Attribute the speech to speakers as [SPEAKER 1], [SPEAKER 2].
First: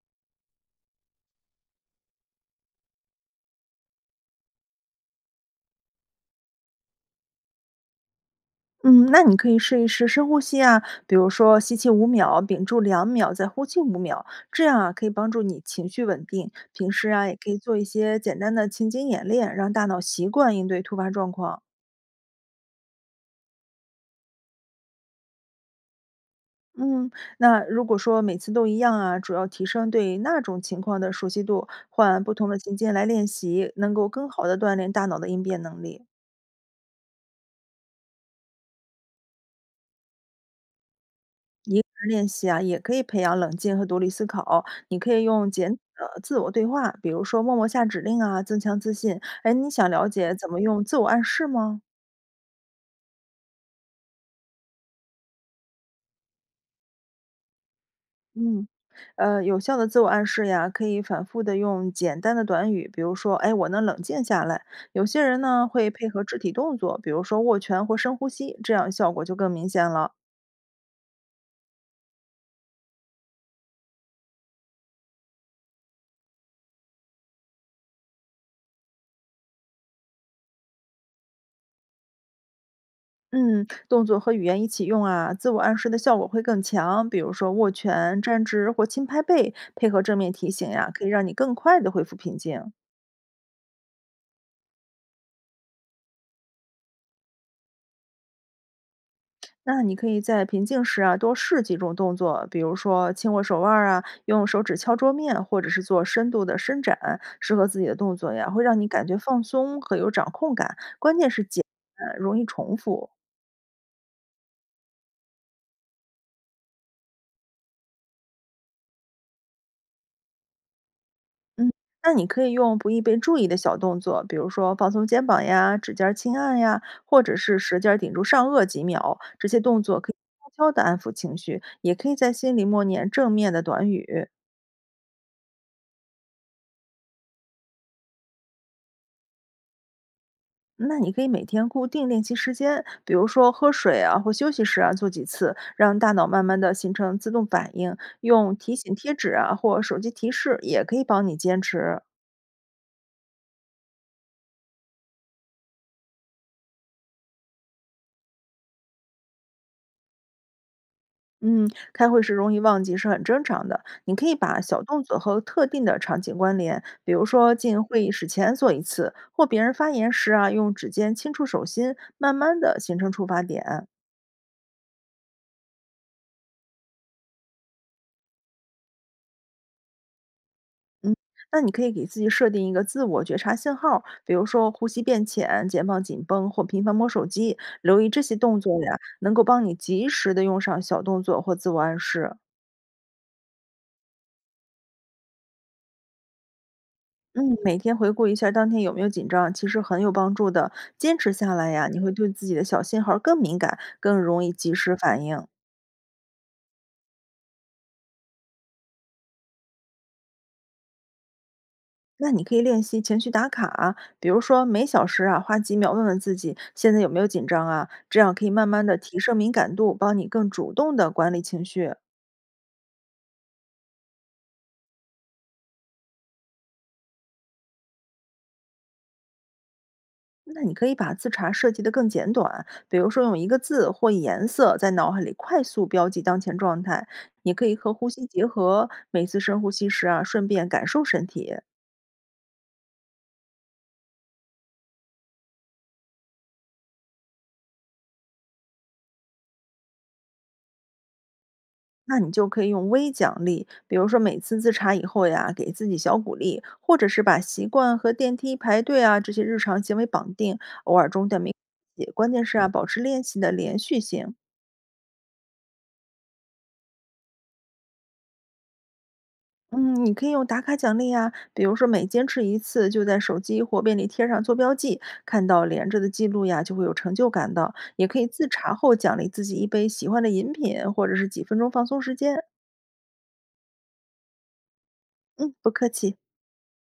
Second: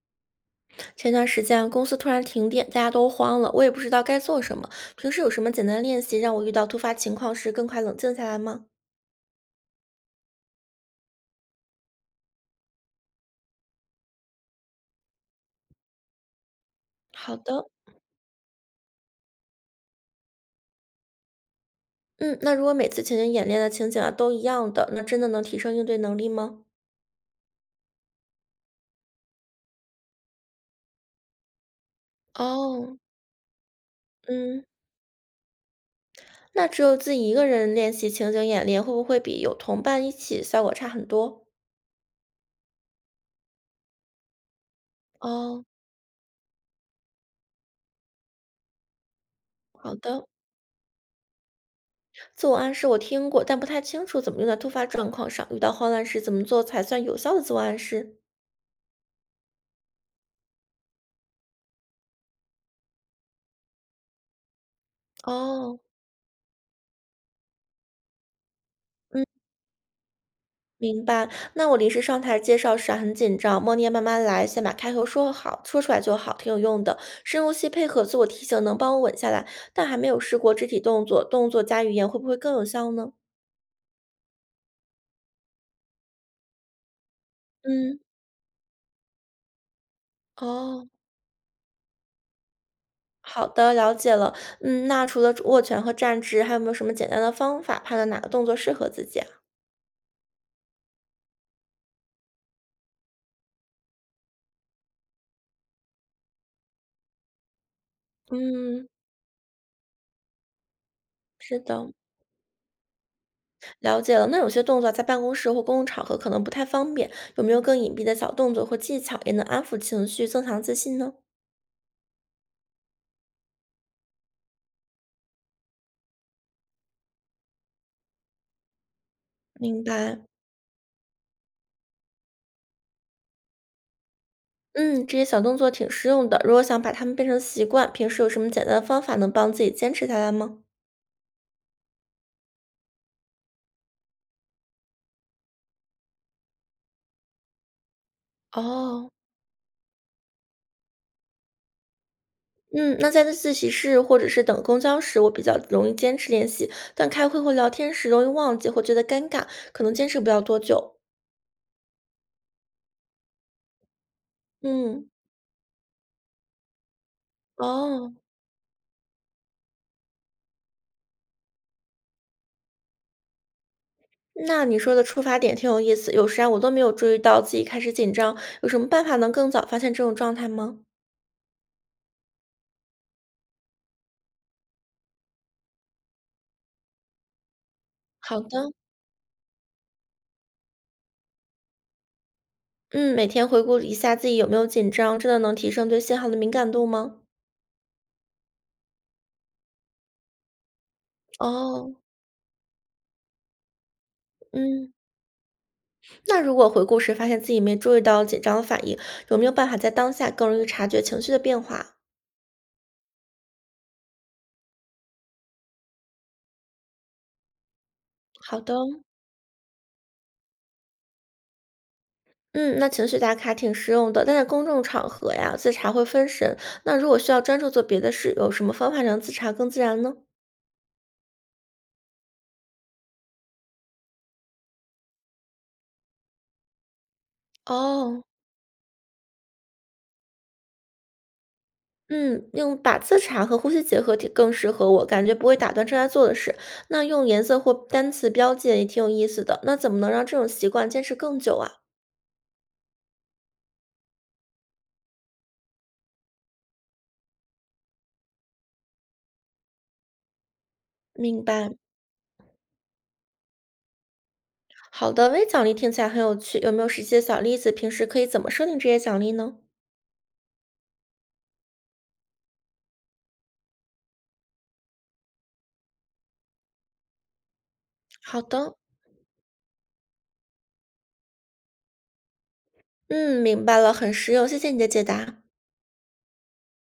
[SPEAKER 1] 前段时间啊公司突然停电，大家都慌了，我也不知道该做什么。平时有什么简单练习，让我遇到突发情况时更快冷静下来吗？
[SPEAKER 2] 嗯，那你可以试一试深呼吸啊，比如说吸气五秒，屏住2秒，再呼气五秒，这样啊可以帮助你情绪稳定。平时啊也
[SPEAKER 1] 好
[SPEAKER 2] 可以
[SPEAKER 1] 的，
[SPEAKER 2] 做一些简单的情景演练，让大脑习惯应对突发状况。
[SPEAKER 1] 嗯，那如果每次情景演练的情景啊都一样的，那真的能提升应对能力吗？
[SPEAKER 2] 嗯，那如果说每次都一样啊，主要提升对那种情况的熟悉度，换不同的情境
[SPEAKER 1] 哦，
[SPEAKER 2] 来练习，能够更好的
[SPEAKER 1] 嗯，
[SPEAKER 2] 锻炼大脑的应变能力。
[SPEAKER 1] 那只有自己一个人练习情景演练，会不会比有同伴一起效果差很多？
[SPEAKER 2] 一个人练习啊，也可以培养冷静和独立思考。你可以用
[SPEAKER 1] 哦，
[SPEAKER 2] 自我对话，比如说默默下指令啊，增强自信。哎，你想
[SPEAKER 1] 好
[SPEAKER 2] 了
[SPEAKER 1] 的，
[SPEAKER 2] 解怎么用自我暗示吗？
[SPEAKER 1] 自我暗示我听过，但不太清楚怎么用在突发状况上。遇到慌乱时怎么做才算有效的自我暗示？
[SPEAKER 2] 嗯，有效的自我暗示呀，可以反复的用简单的短语，比如说，哎，我能冷静下来。有些人呢
[SPEAKER 1] 哦，
[SPEAKER 2] 会配合肢体动作，比如说握拳或深呼吸，这样效果
[SPEAKER 1] 嗯。
[SPEAKER 2] 就更明显了。
[SPEAKER 1] 明白，那我临时上台介绍时啊，很紧张，默念慢慢来，先把开头说好，说出来就好，挺有用的。深呼吸配合自我提醒，能帮我稳下来，但还没有试过肢体动作，动作加语言会不会更有效呢？
[SPEAKER 2] 嗯，动作和语言一起用啊，自我暗示的效果会更强。比如说握
[SPEAKER 1] 嗯，
[SPEAKER 2] 拳、站直或轻拍背，配合正面提醒
[SPEAKER 1] 哦，
[SPEAKER 2] 呀、可以让你更快的恢复平静。
[SPEAKER 1] 好的，了解了。嗯，那除了握拳和站直，还有没有什么简单的方法判断哪个动作适合自己啊？
[SPEAKER 2] 那你可以在平静时啊，多试几种动作，比如说轻握手腕儿啊，用手指敲桌面，或者是做深度的伸展，适合自己的动作呀，会让你
[SPEAKER 1] 嗯，
[SPEAKER 2] 感觉放松和有掌控感。关键是
[SPEAKER 1] 是
[SPEAKER 2] 简
[SPEAKER 1] 的，
[SPEAKER 2] 单，容易重复。
[SPEAKER 1] 了解了。那有些动作在办公室或公共场合可能不太方便，有没有更隐蔽的小动作或技巧，也能安抚情绪，增强自信呢？
[SPEAKER 2] 嗯，那你可以用不易被注意的小动作，比如说放松肩膀呀、指尖儿轻按呀，或者是舌尖儿顶住上颚几秒，这些动
[SPEAKER 1] 明
[SPEAKER 2] 作可以
[SPEAKER 1] 白，
[SPEAKER 2] 悄悄的安抚情绪，也可以在心里默念正面的短语。
[SPEAKER 1] 嗯，这些小动作挺实用的。如果想把它们变成习惯，平时有什么简单的方法能帮自己坚持下来吗？
[SPEAKER 2] 那你可以每天固定练习时间，比如说喝水啊或休息时啊做几次，让大脑慢慢的形成自动反应。用提醒
[SPEAKER 1] 哦，
[SPEAKER 2] 贴纸啊或手机提示也可以帮你坚持。
[SPEAKER 1] 嗯，那在自习室或者是等公交时，我比较容易坚持练习，但开会或聊天时容易忘记或觉得尴尬，可能坚持不了多久。
[SPEAKER 2] 嗯，开会时容易忘记是很正常的。你可以把小动
[SPEAKER 1] 嗯，
[SPEAKER 2] 作和特定的场景关联，比如说进会议
[SPEAKER 1] 哦，
[SPEAKER 2] 室前做一次，或别人发言时啊，用指尖轻触手心，慢慢的形成触发点。
[SPEAKER 1] 那你说的出发点挺有意思，有时啊我都没有注意到自己开始紧张，有什么办法能更早发现这种状态吗？
[SPEAKER 2] 嗯，那你可以给自己设定一个自我觉察信号，比如说呼吸变浅、肩膀紧绷或频繁摸手机。留意这些
[SPEAKER 1] 好
[SPEAKER 2] 动
[SPEAKER 1] 的，
[SPEAKER 2] 作呀，能够帮你及时的用上小动作或自我暗示。
[SPEAKER 1] 嗯，每天回顾一下自己有没有紧张，真的能提升对信号的敏感度吗？
[SPEAKER 2] 嗯，每天回顾一下当天有没有紧张，其实很有帮助的。坚持下来呀，
[SPEAKER 1] 哦，
[SPEAKER 2] 你会对自己的小信号儿更敏感，更容易及
[SPEAKER 1] 嗯，
[SPEAKER 2] 时反应。
[SPEAKER 1] 那如果回顾时发现自己没注意到紧张的反应，有没有办法在当下更容易察觉情绪的变化？
[SPEAKER 2] 那你可以练习情绪打卡啊，比如说每小时啊花几秒问问自己现在有没有紧张啊，这样可以
[SPEAKER 1] 好
[SPEAKER 2] 慢
[SPEAKER 1] 的，
[SPEAKER 2] 慢的提升敏感度，帮你更主动的管理情绪。
[SPEAKER 1] 嗯，那情绪打卡挺实用的，但在公众场合呀，自查会分神。那如果需要专注做别的事，有什么方法让自查更自然呢？
[SPEAKER 2] 那你可以把自查设计的更简短，比如说用一个字或颜色在脑海里快速标记当前状态，也可以和呼
[SPEAKER 1] 哦，
[SPEAKER 2] 吸结合，每次深呼吸时啊，顺便感受身体。
[SPEAKER 1] 嗯，用把自查和呼吸结合体更适合我，感觉不会打断正在做的事。那用颜色或单词标记也挺有意思的。那怎么能让这种习惯坚持更久啊？
[SPEAKER 2] 那你就可以用微奖励，比如说每次自查以后呀，给自己小鼓励，或者是把习惯和电梯排队啊这些日常行为绑定，偶尔中断
[SPEAKER 1] 明
[SPEAKER 2] 没
[SPEAKER 1] 白。
[SPEAKER 2] 关系关键是啊，保持练习的连续性。
[SPEAKER 1] 好的，微奖励听起来很有趣，有没有实际的小例子？平时可以怎么设定这些奖励呢？
[SPEAKER 2] 嗯，你可以用打卡奖励啊，比如说每坚持一次，就在手机或便利贴上做标记，看到连着的记录呀，就会有成就感的。也可以
[SPEAKER 1] 好
[SPEAKER 2] 自查
[SPEAKER 1] 的，
[SPEAKER 2] 后奖励自己一杯喜欢的饮品，或者是几分钟放松时间。
[SPEAKER 1] 嗯，明白了，很实用，谢谢你的解答。
[SPEAKER 2] 嗯，不客气。